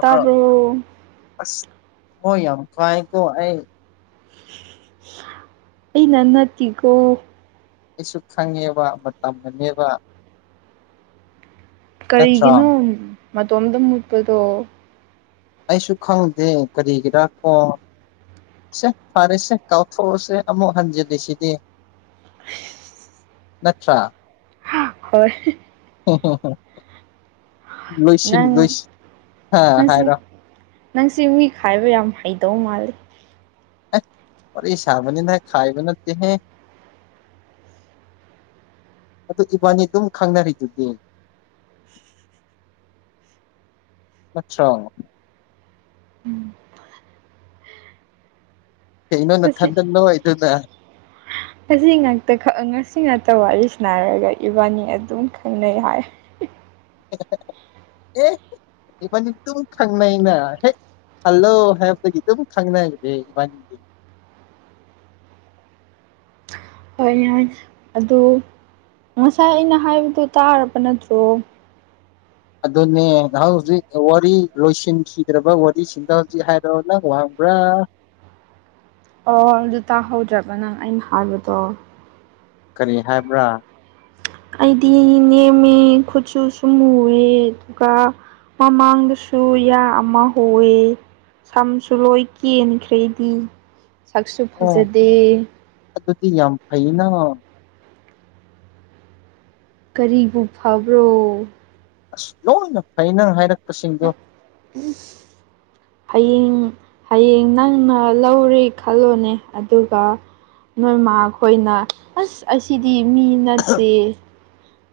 ꯇꯥꯕ꯭ꯔꯣ ꯑꯁꯣ ꯊꯃꯣꯏ ꯌꯥꯝ ꯀꯥꯏꯀꯣ ꯑꯩ ꯑꯩꯅ ꯅꯠꯇꯤꯀꯦ ꯑꯩꯁꯨ ꯈꯪꯉꯦꯕ ꯃꯇꯝꯅꯥꯅꯦꯕ ꯅꯠꯇ꯭ꯔꯣ ꯀꯔꯤꯒꯤꯅꯣ ꯃꯇꯣꯝꯇ ꯃꯨꯠꯄꯗꯣ ꯑꯩꯁꯨ ꯈꯪꯗꯦ ꯀꯔꯤꯒꯤꯔꯥ ꯀꯣ ꯁꯦ ꯐꯔꯦꯁꯦ ꯀꯥꯎꯊꯣꯛꯎꯁꯦ ꯑꯃꯨꯛ ꯍꯟꯖꯤꯜꯂꯤꯁꯤꯗꯤ ꯅꯥꯠꯇꯔꯥ ꯍꯣꯏ ꯑꯣ ꯍꯣ ꯍ ꯂꯣꯏꯁꯤꯟ ꯅꯪ ꯂꯣꯏꯁꯤ ꯅꯪꯁꯤ ꯍꯥꯏꯔꯣ ꯅꯪꯁꯤ ꯃꯤ ꯈꯥꯏꯕ ꯌꯥꯝ ꯍꯩꯗꯧ ꯃꯥꯜꯂꯤ ꯑꯦ ꯋꯥꯔꯤ ꯁꯥꯕꯅꯤꯗ ꯈꯥꯏꯕ ꯅꯥꯠꯇꯦꯍꯦ ꯑꯗꯨ ꯏꯕꯥꯅꯤ ꯑꯗꯨꯝ ꯈꯪꯅꯔꯤꯗꯨꯗꯤ ꯅꯠꯇꯔꯥ ꯀꯩꯅꯣ ꯉꯁꯤ ꯅꯊꯟꯗ ꯅꯣꯏꯗꯨꯅ ꯉꯁꯤ ꯉꯇ ꯉꯁꯤ ꯉꯥꯛꯇ ꯋꯥꯔꯤ ꯁꯅꯔꯒ ꯏꯕꯥꯅꯤ ꯑꯗꯨꯝ ꯈꯪꯅꯩ ꯍꯥꯏ ꯑꯦ ꯏꯕꯥꯅꯤ ꯑꯗꯨꯝ ꯈꯪꯅꯩꯅ ꯍꯦꯛ ꯍꯜꯂꯣ ꯍꯥꯏꯕꯗꯒꯤ ꯑꯗꯨꯝ ꯈꯪꯅꯔꯦ ꯏꯕꯥꯅꯤ ꯍꯣꯏ ꯍꯣꯏ ꯑꯗꯨ ꯉꯁꯥꯏ ꯑꯩꯅ ꯍꯥꯏꯕꯗꯨ ꯇꯥꯔꯕ ꯅꯠꯇ꯭ꯔꯣ ꯑꯗꯨꯅꯦ ꯅꯍꯥꯛ ꯍꯧꯖꯤꯛ ꯋꯥꯔꯤ ꯂꯣꯏꯁꯤꯟꯈꯤꯗ꯭ꯔꯕ ꯋꯥꯔꯤꯁꯤꯡꯗ ꯍꯧꯖꯤꯛ ꯍꯥꯏꯔꯣ ꯅꯪ ꯋꯥꯍꯪꯕ꯭ꯔꯥ ꯑꯣ ꯑꯗꯨ ꯇꯥꯍꯧꯗ꯭ꯔꯕ ꯅꯪ ꯑꯩꯅ ꯍꯥꯏꯕꯗꯣ ꯀꯔꯤ ꯍꯥꯏꯕ꯭ꯔꯥ ꯑꯩꯗꯤ ꯅꯦꯝꯃꯦ ꯈꯨꯠꯁꯨꯁꯨ ꯃꯨꯋꯦ ꯑꯗꯨꯒ ꯃꯃꯥꯡꯗꯁꯨ ꯌꯥ ꯑꯃ ꯍꯣꯌꯦ ꯁꯝꯁꯨ ꯂꯣꯏ ꯀꯦꯟꯈ꯭ꯔ‌ꯦ ꯑꯩꯗꯤ ꯁꯛꯁꯨ ꯑꯣ ꯐꯖꯗꯦ ꯑꯗꯨꯗꯤ ꯌꯥꯝ ꯐꯩꯅ ꯀꯔꯤꯕꯨ ꯐꯕ꯭ꯔꯣ ꯑꯁ ꯂꯣꯏꯅ ꯐꯩꯅ ꯍꯥꯏꯔꯛꯄꯁꯤꯡꯗꯣ ꯏꯁ ꯍꯌꯦꯡ ꯍꯌꯦꯡ ꯅꯪꯅ ꯂꯧꯔꯦ ꯈꯜꯂꯣꯅꯦ ꯑꯗꯨꯒ ꯅꯣꯏꯃꯥ ꯈꯣꯏꯅ ꯑꯁ ꯑꯁꯤꯗꯤ ꯃꯤ ꯅꯠꯇꯦ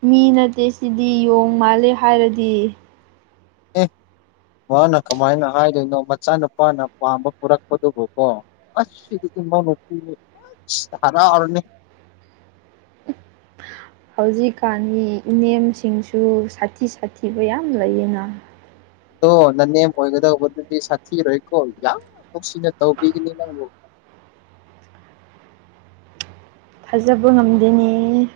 ꯃꯤ ꯅꯠꯇꯦ ꯁꯤꯗꯤ ꯌꯣꯡ ꯃꯥꯜꯂꯦ ꯍꯥꯏꯔꯗꯤ ꯑꯦ ꯃꯥꯅ ꯀꯃꯥꯏꯅ ꯍꯥꯏꯗꯣꯏꯅꯣ ꯃꯆꯥꯅꯨꯄꯥꯅ ꯄꯥꯝꯕ ꯄꯨꯔꯛꯄꯗꯨꯕꯨ ꯀꯣ ꯑꯁ ꯁꯤꯗꯤ ꯏꯃꯥꯅ ꯁꯤꯗꯤ ꯑꯁ ꯍꯔꯥꯎꯔꯅꯤ ꯍꯧꯖꯤꯛꯀꯥꯟꯒꯤ ꯏꯅꯦꯝꯁꯤꯡꯁꯨ ꯁꯥꯊꯤ ꯁꯥꯊꯤꯕ ꯌꯥꯝ ꯂꯩꯌꯦꯅ ꯑꯗꯣ ꯅꯅꯦꯝ ꯑꯣꯏꯒꯗꯧꯕꯗꯨꯗꯤ ꯁꯥꯊꯤꯔꯣꯏꯀꯣ ꯌꯥꯝ ꯅꯨꯡꯁꯤꯅ ꯇꯧꯕꯤꯒꯅꯤ ꯅꯪꯕꯨ ꯊꯖꯕ ꯉꯝꯗ‌ꯦꯅ‌ꯦ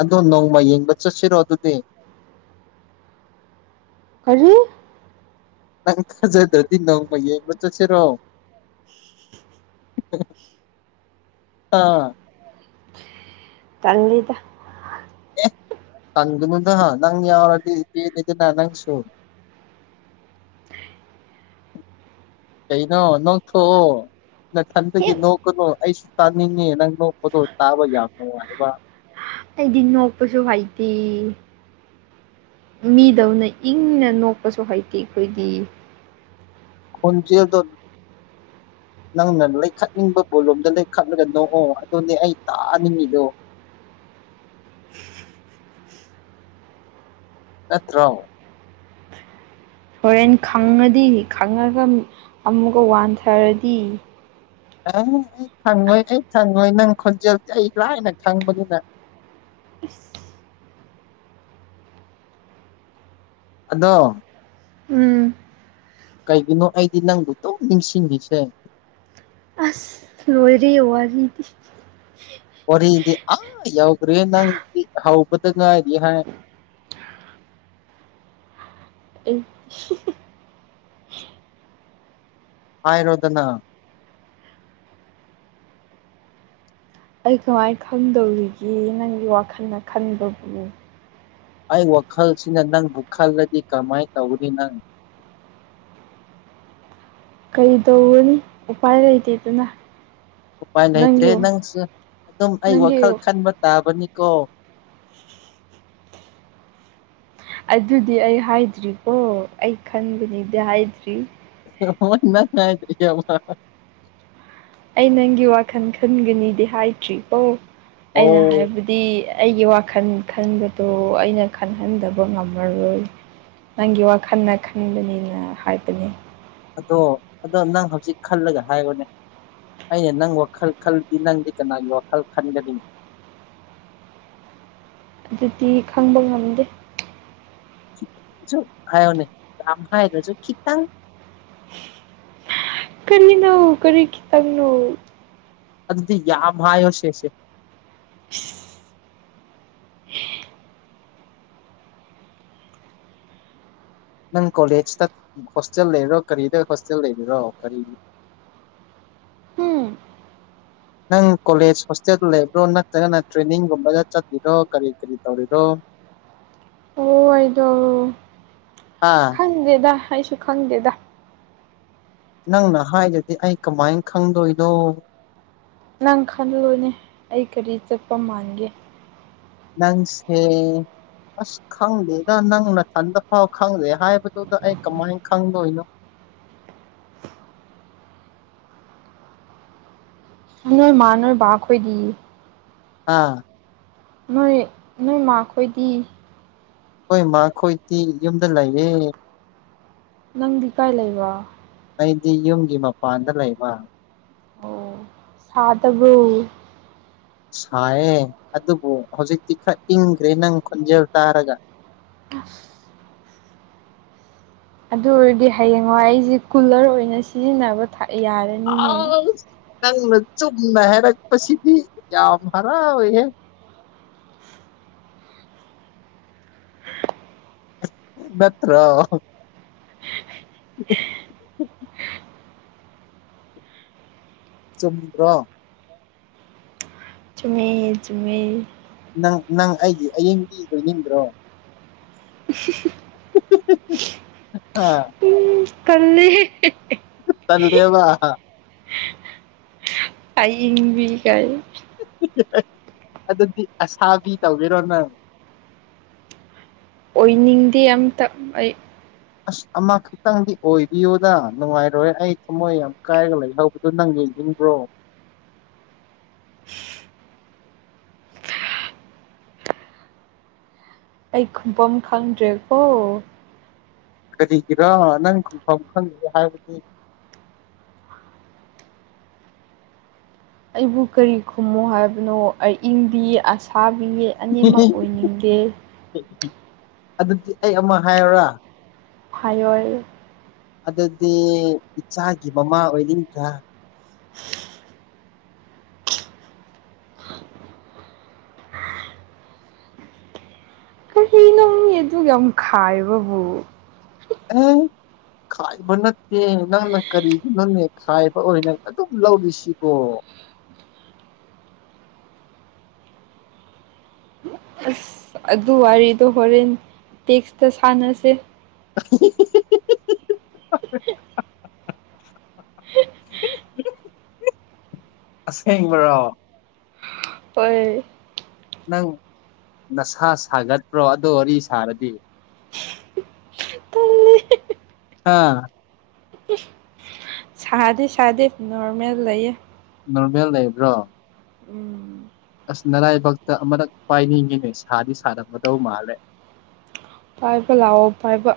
ꯑꯗꯣ ꯅꯣꯡꯃ ꯌꯦꯡꯕ ꯆꯠꯁꯤꯔꯣ ꯑꯗꯨꯗꯤ ꯀꯔꯤ ꯅꯪ ꯊꯖꯗ꯭ꯔꯥꯗꯤ ꯅꯣꯡꯃ ꯌꯦꯡꯕ ꯆꯠꯁꯤꯔꯣ [inaudible] ꯑꯥ ꯇꯟꯅꯤꯗ ꯑ‌ꯦꯍ ꯇꯟꯒꯅꯨꯗ ꯅꯪ ꯌꯥꯎꯔꯗꯤ ꯄꯦꯜꯂ‌ꯦꯗꯅ ꯅꯪꯁꯨ ꯀꯩꯅꯣ ꯅꯣꯛꯊꯣꯛꯑꯣ ꯅꯊꯟꯗꯒꯤ ꯍꯦꯛ ꯅꯣꯛꯀꯅꯨ ꯑꯩꯁꯨ ꯇꯥꯅꯤꯡꯉꯦ ꯅꯪ ꯅꯣꯛꯄꯗ‌ꯣ ꯇꯥꯕ ꯌꯥꯝ ꯅꯨꯡꯉꯥꯏꯕ ꯑꯩꯗꯤ ꯅꯣꯛꯄꯁꯨ ꯍꯩꯇꯦ ꯃꯤꯗꯧꯅ ꯏꯪꯅ ꯅꯣꯛꯄꯁꯨ ꯍꯩꯇꯦ ꯑꯩꯈꯣꯏꯗꯤ ꯈꯣꯟꯖ‌ꯦꯜꯗ‌ꯣ [inaudible] ꯅꯪꯅ ꯂꯩꯈꯠꯅꯤꯡꯕ ꯕꯣꯂꯨꯝꯗ ꯂꯩꯈꯠꯂꯒ ꯅꯣꯛꯑꯣ ꯑꯗꯨꯅꯦ ꯑꯩ ꯇꯥꯅꯤꯡꯉꯤꯗꯣ ꯅꯠꯇ꯭ꯔꯣ ꯍꯣꯔꯦꯟ ꯈꯪꯉꯗꯤ ꯈꯪꯉꯒ ꯑꯃꯨꯛ ꯑꯃꯨꯛꯀ ꯋꯥꯟꯊꯔꯗꯤ ꯑꯦ ꯑꯩ ꯈꯪꯉꯣꯏ ꯑꯩ ꯈꯪꯉꯣꯏ ꯅꯪ ꯈꯣꯟꯖꯦꯜꯁꯦ ꯑꯩ ꯂꯥꯏꯅ ꯈꯪꯕꯅꯤꯅ ꯏꯁ ꯑꯗꯣ ꯎꯝ ꯀꯩꯒꯤꯅꯣ ꯑꯩꯗꯤ ꯅꯪꯕꯨ ꯗꯨꯝ ꯅꯤꯡꯁꯤꯡꯔꯤꯁꯦ ꯑꯁ ꯂꯣꯏꯔ‌ꯦ ꯋꯥꯔꯤꯗꯤ ꯋꯥꯔꯤꯗꯤ ꯑꯝ ꯌꯎꯗ꯭ꯔꯦꯍ‌ꯦ ꯅꯪꯗꯤ ꯍꯧꯕꯗ ꯉꯥꯏꯔꯤ ꯍꯥꯏ ꯏꯁ [inaudible] ꯍꯥꯏꯔꯣꯗꯅ ꯑꯩ ꯀꯃꯥꯏ ꯈꯪꯗꯧꯔꯤꯒꯦ ꯅꯪꯒꯤ ꯋꯥꯈꯜꯅ ꯈꯟꯕꯕꯨ ꯑꯩ ꯋꯥꯈꯜꯁꯤꯅ ꯅꯪꯕꯨ ꯈꯜꯂꯗꯤ ꯀꯃꯥꯏꯅ ꯇꯧꯒꯅꯤ ꯅꯪ ꯀꯩꯗꯧꯔꯨꯅꯤ ꯎꯄꯥꯏ ꯂꯩꯇꯦꯗꯅ ꯎꯄꯥꯏ ꯅꯪꯒꯤ ꯂꯩꯇ꯭ꯔꯦ ꯅꯪꯁꯨ ꯑꯗꯨꯝ ꯑꯩ ꯅꯪꯒꯤ ꯋꯥꯈꯜ ꯈꯟꯕ ꯇꯥꯕꯅꯤꯀꯣ ꯑꯗꯨꯗꯤ ꯑꯩ ꯍꯥꯏꯗ꯭ꯔꯤꯀꯣ ꯑꯩ ꯈꯟꯕꯅꯤꯗꯤ ꯍꯥꯏꯗ꯭ꯔꯤ ꯅꯪ ꯍꯥꯏꯗ꯭ꯔꯤꯌ‌ꯦꯕ ꯑꯩ ꯅꯪꯒꯤ ꯋꯥꯈꯜ ꯈꯟꯒꯅꯤꯗꯤ ꯍꯥꯏꯗ꯭ꯔꯤ ꯀꯣ ꯑꯣ ꯑꯩꯅ ꯍꯥꯏꯕ ꯗꯤ ꯑꯩꯒꯤ ꯋꯥꯈꯜ ꯈꯟꯕꯗꯣ ꯑꯩꯅ ꯈꯟꯍꯟꯗꯕ ꯉꯝꯃꯔꯣꯏ꯫ ꯅꯪꯒꯤ ꯋꯥꯈꯜꯅ ꯈꯟꯕꯅꯤꯅ ꯍꯥꯏꯕꯅꯦ꯫ ꯑꯗꯣ ꯑꯗꯣ ꯅꯪ ꯍꯧꯖꯤꯛ ꯈꯜꯂꯒ ꯍꯥꯏꯑꯣꯅꯦ꯫ ꯑꯩꯅ ꯅꯪ ꯋꯥꯈꯜ ꯈꯜꯗꯤ ꯅꯪꯗꯤ ꯀꯅꯥꯒꯤ ꯋꯥꯈꯜ ꯈꯟꯒꯅꯤ꯫ ꯑꯗꯨꯗꯤ ꯈꯪꯕ ꯉꯝꯗꯦ꯫ ꯁꯨꯛ ꯁꯨꯛ ꯍꯥꯏꯑꯣꯅꯦ ꯂꯝ ꯍꯥꯏꯗ꯭ꯔꯁꯨ ꯈꯤꯇꯪ꯫ ꯀꯔꯤꯅꯣ ꯀꯔꯤ ꯈꯤꯇꯪꯅꯣ꯫ ꯑꯗꯨꯗꯤ ꯌꯥꯝ ꯍꯥꯏꯌꯣ ꯁꯦꯁꯦ꯫ ꯅꯪ ꯀꯣꯂꯦꯖꯇ ꯍꯣꯁꯇꯦꯜ ꯂꯩꯔꯤꯔꯣ ꯀꯔꯤꯗ ꯍꯣꯁꯇꯦꯜ ꯂꯩꯔꯤꯔꯣ ꯀꯔꯤ ꯎꯝ ꯅꯪ ꯀꯣꯂꯦꯖ ꯍꯣꯁꯇꯦꯜꯗ ꯂꯩꯕ꯭ꯔꯣ ꯅꯠꯇ꯭ꯔꯒ ꯅꯪ ꯇ꯭ꯔꯦꯟꯅꯤꯡꯒꯨꯝꯕꯗ ꯆꯠꯂꯤꯔꯣ ꯀꯔꯤ-ꯀꯔꯤ ꯇꯧꯔꯤꯔꯣ꯫ ꯑꯣ ꯑꯩꯗꯣ꯫ ꯑꯥ꯫ ꯈꯪꯗꯦꯗ ꯑꯩꯁꯨ ꯈꯪꯗꯦꯗ꯫ ꯅꯪꯅ ꯍꯥꯏꯗ꯭ꯔꯗꯤ ꯑꯩ ꯀꯃꯥꯏꯅ ꯈꯪꯗꯣꯏꯅꯣ꯫ ꯅꯪ ꯈꯜꯂꯨꯅꯦ ꯑꯩ ꯀꯔꯤ ꯆꯠꯄ ꯃꯥꯟꯒꯦ꯫ ꯅꯪꯁꯦ ꯑꯁ ꯈꯪꯗꯦꯗ ꯅꯪ ꯅꯊꯟꯗ ꯐꯥꯎ ꯈꯪꯗꯦ ꯍꯥꯏꯕꯗꯨꯗ ꯑꯩ ꯀꯃꯥꯏꯅ ꯈꯪꯗꯣꯏꯅꯣ꯫ ꯅꯣꯏ ꯃꯥ ꯅꯣꯏ ꯕꯥ ꯈꯣꯏꯗꯤ꯫ ꯍꯥ꯫ ꯅꯣꯏ ꯅꯣꯏꯃꯥꯈꯣꯏꯗꯤ꯫ ꯍꯣꯏ ꯃꯥꯈꯣꯏꯗꯤ ꯌꯨꯝꯗ ꯂꯩꯌꯦ꯫ ꯅꯪꯗꯤ ꯀꯥꯏ ꯂꯩꯕ꯫ ꯑꯩꯗꯤ ꯌꯨꯝꯒꯤ ꯃꯄꯥꯟꯗ ꯂꯩꯕ꯫ ꯑꯣ ꯁꯥꯗꯕ꯭ꯔꯣ꯫ ꯁꯥꯏꯌꯦ ꯑꯗꯨꯕꯨ ꯍꯧꯖꯤꯛꯇꯤ ꯈꯔ ꯏꯪꯈ꯭ꯔꯦ ꯅꯪ ꯈꯣꯟꯖꯦꯜ ꯇꯥꯔꯒ꯫ ꯑꯗꯨ ꯑꯣꯏꯔꯗꯤ ꯍꯌꯦꯡꯋꯥꯏ ꯑꯩꯁꯦ ꯀꯨꯂꯔ ꯑꯣꯏꯅ ꯁꯤꯖꯤꯟꯅꯕ ꯊꯥꯛ ꯌꯥꯔꯦ꯫ ꯑꯥꯁ ꯅꯪꯅ ꯆꯨꯝꯅ ꯍꯥꯏꯔꯛꯄꯁꯤꯗꯤ ꯌꯥꯝ ꯍꯔꯥꯎꯋꯦꯍꯦ꯫ ꯅꯠꯇ꯭ꯔꯣ꯫ [inaudible] ꯆꯨꯝꯗ꯭ꯔꯣ꯫ ꯃꯦ ꯆꯨꯝꯃꯦ꯫ ꯅꯪ ꯅꯪ ꯑꯩꯒꯤ ꯑꯌꯤꯡꯗꯤ ꯑꯣꯏꯅꯤꯡꯗ꯭ꯔꯣ꯫ [inaudible] ꯍꯥ꯫ ꯇꯜꯂꯤꯍꯦ ꯍꯦꯍꯦ꯫ ꯇꯟꯗꯦꯕ꯫ ꯑꯏꯤꯡꯕꯤ ꯀꯥꯏꯅ꯫ [unintelligible] ꯑꯗꯨꯗꯤ ꯑꯁꯥꯕꯤ ꯇꯧꯒꯦꯔꯣ ꯅꯪ꯫ ꯑꯣꯏꯅꯤꯡꯗꯦ ꯑꯝꯇ ꯑꯩ꯫ ꯑꯁ ꯑꯃ ꯈ ꯈꯤꯇꯪꯗꯤ ꯑꯣꯏꯕꯤꯌꯨꯗ ꯅꯨꯡꯉꯥꯏꯔꯣꯏꯍꯧ ꯑꯩ ꯊꯃꯣꯏ ꯌꯥꯝ ꯀꯥꯏꯔꯒ ꯂꯩꯍꯧꯕꯗꯣ ꯅꯪ ꯌꯦꯡꯅꯤꯡꯕ꯭ꯔꯣ꯫ ꯑꯩ ꯈꯨꯐꯝꯝ ꯈꯪꯗ꯭ꯔꯦꯀꯣ꯫ ꯀꯔꯤꯒꯤꯔꯣ ꯅꯪ ꯈꯪꯐꯝ ꯈꯪꯗꯦ ꯍꯥꯏꯕꯗꯤ꯫ ꯑꯩꯕꯨ ꯀꯔꯤ ꯈꯨꯝꯃꯣ ꯍꯥꯏꯕꯅꯣ ꯑꯏꯪꯕꯤ ꯑꯁꯥꯕꯤ꯫ ꯑꯅꯤꯃꯛ ꯑꯣꯏꯅꯤꯡꯗꯦ ꯑꯗꯨꯗꯤ ꯑꯩ ꯑꯃ ꯍꯥꯏꯌꯣꯔꯥ ꯍꯥꯏꯌꯣꯏ ꯑꯗꯨꯗꯤ ꯏꯆꯥꯒꯤ ꯃꯃꯥ ꯑꯣꯏꯅꯤꯡꯗ꯭ꯔꯥ ꯀꯔꯤꯅꯣ ꯃꯤ ꯑꯗꯨꯛ ꯌꯥꯝ ꯈꯥꯏꯕꯕꯨ ꯎꯝ ꯈꯥꯏꯕ ꯅꯠꯇꯦ ꯅꯪꯅ ꯀꯔꯤꯒꯤꯅꯣꯅꯦ ꯈꯥꯏꯕ ꯑꯣꯏꯅ ꯑꯗꯨꯝ ꯂꯧꯔꯤꯁꯤꯕꯣ ꯑꯁ ꯑꯗꯨ ꯋꯥꯔꯤꯗꯣ ꯍꯣꯔꯦꯟ ꯇꯦꯛꯁꯇ ꯁꯥꯟꯅꯁꯦ [unintelligible] ꯑꯁꯦꯡꯕꯔꯣ ꯍꯣꯏ ꯅꯪ ꯅꯁꯥ ꯁꯥꯒꯠꯇ꯭ꯔꯣ ꯑꯗꯣ ꯋꯥꯔꯤ ꯁꯥꯔꯗꯤ ꯇꯜꯂꯤ ꯑꯥ ꯁꯥꯗꯦ ꯁꯥꯗꯦ ꯅꯣꯔꯃꯦꯜ ꯂꯩꯌꯦ ꯅꯣꯔꯃꯦꯜ ꯂꯩꯕ꯭ꯔꯣ ꯎꯝ ꯑꯁ ꯅꯔꯥꯏꯕꯛꯇ ꯑꯃꯔꯛ ꯄꯥꯏꯅꯤꯡꯉꯦ ꯁꯥꯗꯤ ꯁꯥꯔꯝꯒꯗꯧ ꯃꯥꯜꯂꯦ ꯄꯥꯏꯕ ꯂꯥꯛꯑꯣ ꯄꯥꯏꯕ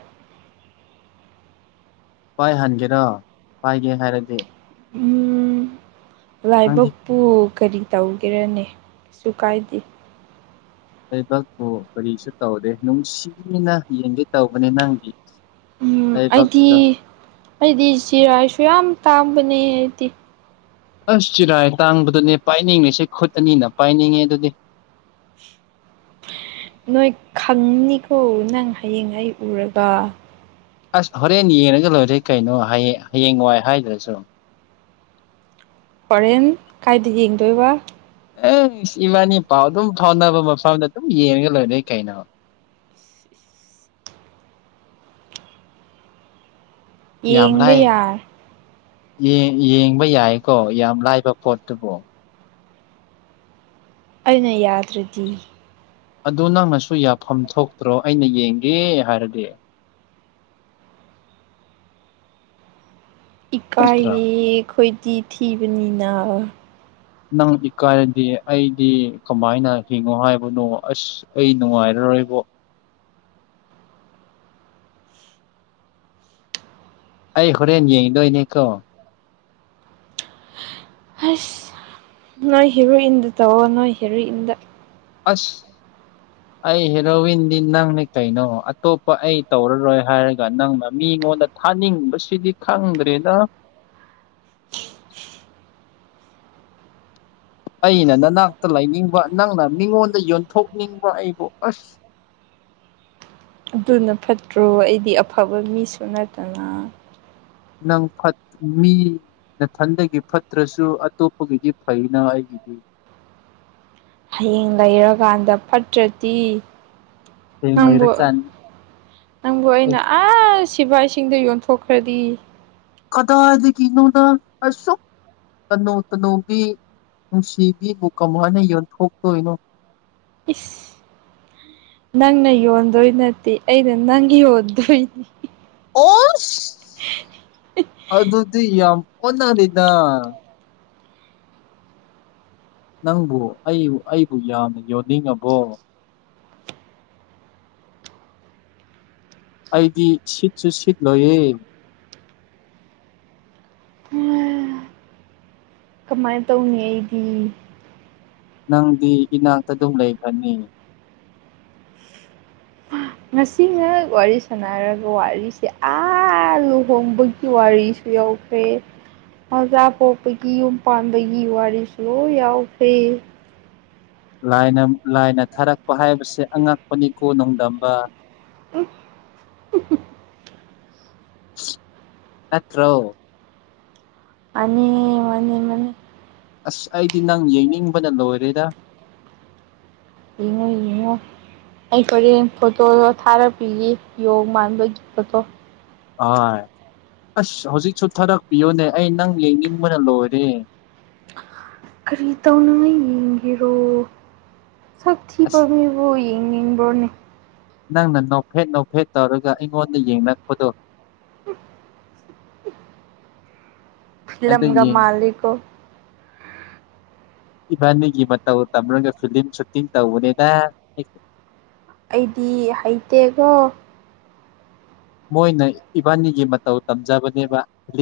ꯄꯥꯏ ꯍꯟꯒꯦꯔꯣ ꯄꯥꯏꯒꯦ ꯍꯥꯏꯔꯗꯤ ꯎꯝ ꯅꯪꯗꯤ ꯂꯥꯏꯕꯛꯄꯨ ꯀꯔꯤ ꯇꯧꯒꯦꯔꯅꯤ ꯀꯩꯁꯨ ꯀꯥꯏꯗꯦ ꯂꯩꯕꯄꯨ ꯀꯔꯤꯁꯨ ꯇꯧꯗꯦ ꯅꯨꯡꯁꯤꯅ ꯌꯦꯡꯒꯦ ꯇꯧꯕꯅꯦ ꯅꯪꯒꯤ ꯎꯝ ꯑꯩꯗꯤ ꯂꯩꯕꯛꯇꯣ ꯑꯩꯗꯤ ꯆꯖꯤꯔꯥꯏꯁꯨ ꯌꯥꯝ ꯇꯥꯡꯕꯅꯦ ꯑꯩꯗꯤ ꯑꯁ ꯆꯤꯔꯥꯏ ꯇꯥꯡꯕꯗꯨꯅꯦ ꯄꯥꯏꯅꯤꯡꯂꯤꯁꯦ ꯈꯨꯠ ꯑꯅꯤꯅ ꯄꯥꯏꯅꯤꯡꯉꯦ ꯑꯗꯨꯗꯤ ꯅꯣꯏ ꯈꯪꯅꯤꯀꯣ ꯅꯪ ꯍꯌꯦꯡ ꯑꯩ ꯎꯔꯒ ꯑꯁ ꯍꯣꯔꯦꯟ ꯌꯦꯡꯔꯒ ꯂꯣꯏꯔꯦ ꯀꯩꯅꯣꯌꯦ ꯍꯌꯦ ꯍꯌꯦꯡ ꯋꯥꯏ ꯍꯥꯏꯗ꯭ꯔꯁꯨ ꯍꯣꯔꯦꯟ ꯀꯥꯏꯗ ꯌꯦꯡꯗꯣꯏꯕ ꯑꯦꯁ ꯏꯕꯥꯅꯤ ꯄꯥꯎ ꯑꯗꯨꯝ ꯐꯥꯎꯅꯕ ꯃꯐꯝꯗ ꯑꯗꯨꯝ ꯌꯦꯡꯔꯒ ꯂꯣꯏꯔꯦ ꯀꯩꯅꯣ ꯌꯥꯝ ꯌꯦꯡꯕ ꯂꯥꯏ ꯌꯥꯔꯦ ꯌꯦ ꯌꯦꯡꯕ ꯌꯥꯏꯀꯣ ꯌꯥꯝ ꯂꯥꯏꯕ ꯄꯣꯠꯇꯨꯕꯨ ꯑꯩꯅ ꯌꯥꯗ꯭ꯔꯗꯤ ꯑꯗꯨ ꯅꯪꯅꯁꯨ ꯌꯥꯐꯝ ꯊꯣꯛꯇ꯭ꯔꯣ ꯑꯩꯅ ꯌꯦꯡꯒꯦ ꯍꯥꯏꯔꯗꯤ ꯅꯠꯇ꯭ꯔꯥ ꯏꯀꯥꯏꯌꯦ ꯑꯈꯣꯏꯗꯤ ꯊꯤꯕꯅꯤꯅ ꯅꯪ ꯏꯀꯥꯏꯔꯗꯤ ꯑꯩꯗꯤ ꯀꯃꯥꯏꯅ ꯍꯤꯡꯉꯣ ꯍꯥꯏꯕꯅꯣ ꯑꯁ ꯑꯩ ꯅꯨꯡꯉꯥꯏꯔꯔꯣꯏꯕꯣ ꯑꯩ ꯍꯣꯔꯦꯟ ꯌꯦꯡꯗꯣꯏꯅꯦꯀꯣ ꯑꯁ ꯅꯣꯏ ꯍꯦꯔꯨꯏꯟꯗ ꯇꯧꯋꯣ ꯅꯣꯏ ꯍꯦꯔꯨꯏꯟꯗ ꯑꯁ ꯑꯩ ꯍꯦꯔꯣꯋꯤꯟꯗꯤ ꯅꯪꯅꯦ ꯀꯩꯅꯣ ꯑꯇꯣꯞꯄ ꯑꯩ ꯇꯧꯔꯔꯣꯏ ꯍꯥꯏꯔꯒ ꯅꯪꯅ ꯃꯤꯉꯣꯟꯗ ꯊꯥꯅꯤꯡꯕꯁꯤꯗꯤ ꯈꯪꯗ꯭ꯔꯦꯗ ꯑꯩꯅ ꯅꯅꯥꯛꯇ ꯂꯩꯅꯤꯡꯕ ꯅꯪꯅ ꯃꯤꯉꯣꯟꯗ ꯌꯣꯟꯊꯣꯛꯅꯤꯡꯕ ꯑꯩꯕꯨ ꯑꯁ ꯑꯗꯨꯅ ꯐꯠꯇ꯭ꯔꯣ ꯑꯩꯗꯤ ꯑꯐꯕ ꯃꯤꯁꯨ ꯅꯠꯇꯅ ꯅꯪ ꯐꯠ ꯃꯤ ꯅꯊꯟꯗꯒꯤ ꯐꯠꯇ꯭ꯔꯁꯨ ꯑꯇꯣꯞꯄꯒꯤꯗꯤ ꯐꯩꯅ ꯑꯩꯒꯤꯗꯤ ꯍꯌꯦꯡ ꯂꯩꯔꯀꯥꯟꯗ ꯐꯠꯇ꯭ꯔꯇꯤ ꯍꯌꯦꯡ ꯂꯩꯔꯀꯥꯟ ꯅꯪꯕꯨ ꯑꯩꯅ ꯑꯁ ꯁꯤꯐꯏꯁꯤꯡꯗ ꯌꯣꯟꯊꯣꯛꯈ꯭ꯔꯗꯤ ꯀꯗꯥꯏꯗꯒꯤꯅꯣꯗ ꯑꯁꯨꯛ ꯇꯅꯧ ꯇꯅꯧꯕꯤ ꯅꯨꯡꯁꯤꯕꯤꯕꯨ ꯀꯃꯥꯏꯅ ꯌꯣꯟꯊꯣꯛꯇꯣꯏꯅꯣ꯫ ꯏꯁ ꯅꯪꯅ ꯌꯣꯟꯗꯣꯏ ꯅꯠꯇꯦ ꯑꯩꯩꯅ ꯅꯪ ꯌꯣꯟꯗꯣꯏꯅꯤ꯫ ꯑꯣꯁ ꯑꯗꯨꯗꯤ ꯌꯥꯝ ꯑꯣꯟꯅꯅꯤꯗ꯫ ꯅꯪꯕꯨ ꯑꯩꯕꯨ ꯑꯩꯕꯨ ꯌꯥꯝꯅ ꯌꯣꯟꯅꯤꯡꯉꯕꯣ꯫ ꯑꯩꯗꯤ ꯁꯤꯠꯁꯨ ꯁꯤꯠ ꯂꯣꯏꯌꯦ꯫ ꯀꯃꯥꯏ ꯇꯧꯅꯤ ꯑꯩꯗꯤ꯫ ꯅꯪꯗꯤ ꯏꯅꯥꯛꯇ ꯑꯗꯨꯝ ꯂꯩꯒꯅꯤ꯫ ꯉꯁꯤ ꯉꯛ ꯋꯥꯔꯤ ꯁꯥꯟꯅꯔꯒ ꯋꯥꯔꯤꯁꯦ ꯑꯥ ꯂꯨꯍꯣꯡꯕꯒꯤ ꯋꯥꯔꯤꯁꯨ ꯌꯧ ꯃꯖꯥ ꯄꯣꯛꯄꯒꯤ ꯌꯨꯝ ꯄꯥꯟꯕꯒꯤ ꯋꯥꯔꯤꯁꯨ ꯌꯥꯎꯈ꯭ꯔꯦ꯫ ꯂꯥꯏꯅ ꯊꯥꯔꯛꯄ ꯍꯥꯏꯕꯁꯦ ꯑꯉꯛꯄꯅꯤꯀꯣ ꯅꯣꯡꯗꯝꯕ꯫ [unintelligible] ꯅꯠꯇ꯭ꯔꯣ꯫ ꯃꯥꯅꯤ ꯃꯥꯅꯤ ꯃꯥꯅꯤ꯫ ꯑꯁ ꯑꯩꯗꯤ ꯅꯪ ꯌꯦꯡꯅꯤꯡꯕꯅ ꯂꯣꯏꯔꯦꯗ꯫ ꯌꯦꯡꯉꯣ ꯌꯦꯡꯉꯣ꯫ ꯑꯩ ꯍꯣꯔꯦꯟ ꯐꯣꯇꯣꯗꯣ ꯊꯥꯔꯛꯄꯤꯒꯦ ꯌꯣꯡ ꯃꯥꯟꯕꯒꯤ ꯐꯣꯇꯣ꯫ ꯑꯁ ꯍꯧꯖꯤꯛꯁꯨ ꯊꯥꯔꯛꯄꯤꯌꯨꯅꯦ ꯑꯩ ꯅꯪ ꯌꯦꯡꯅꯤꯡꯕꯅ ꯂꯣꯏꯔꯦ꯫ ꯀꯔꯤ ꯇꯧꯅꯤꯡꯉꯥꯏ ꯌꯦꯡꯒꯦꯔꯣ ꯁꯛ ꯊꯤꯕ ꯑꯁ [unintelligible] ꯕꯨ ꯌꯦꯡꯅꯤꯡꯕ꯭ꯔꯣꯅꯦ꯫ ꯅꯪꯅ ꯅꯣꯛꯐꯦꯠ ꯅꯣꯛꯐꯦꯠ ꯇꯧꯔꯒ ꯑꯩꯉꯣꯟꯗ ꯌꯦꯡꯉꯛꯄꯗꯣ꯫ ꯑꯗꯨ ꯐꯤꯂꯝꯒ ꯌꯦꯡ ꯃꯥꯜꯂꯤꯀꯣ꯫ ꯏꯕꯥꯅꯤꯒꯤ ꯃꯇꯧ ꯇꯝꯂꯒ ꯐꯤꯂꯝ ꯁꯨꯇꯤꯡ ꯇꯧꯕꯅꯤꯗ꯫ ꯑꯩꯗꯤ ꯍꯩꯇꯦꯀꯣ꯫ ꯃꯣꯏꯅ ꯏꯕꯥꯅꯤꯒꯤ ꯃꯇꯧ ꯇꯝꯖꯕꯅꯦꯕ꯫ ꯐꯤꯂꯝ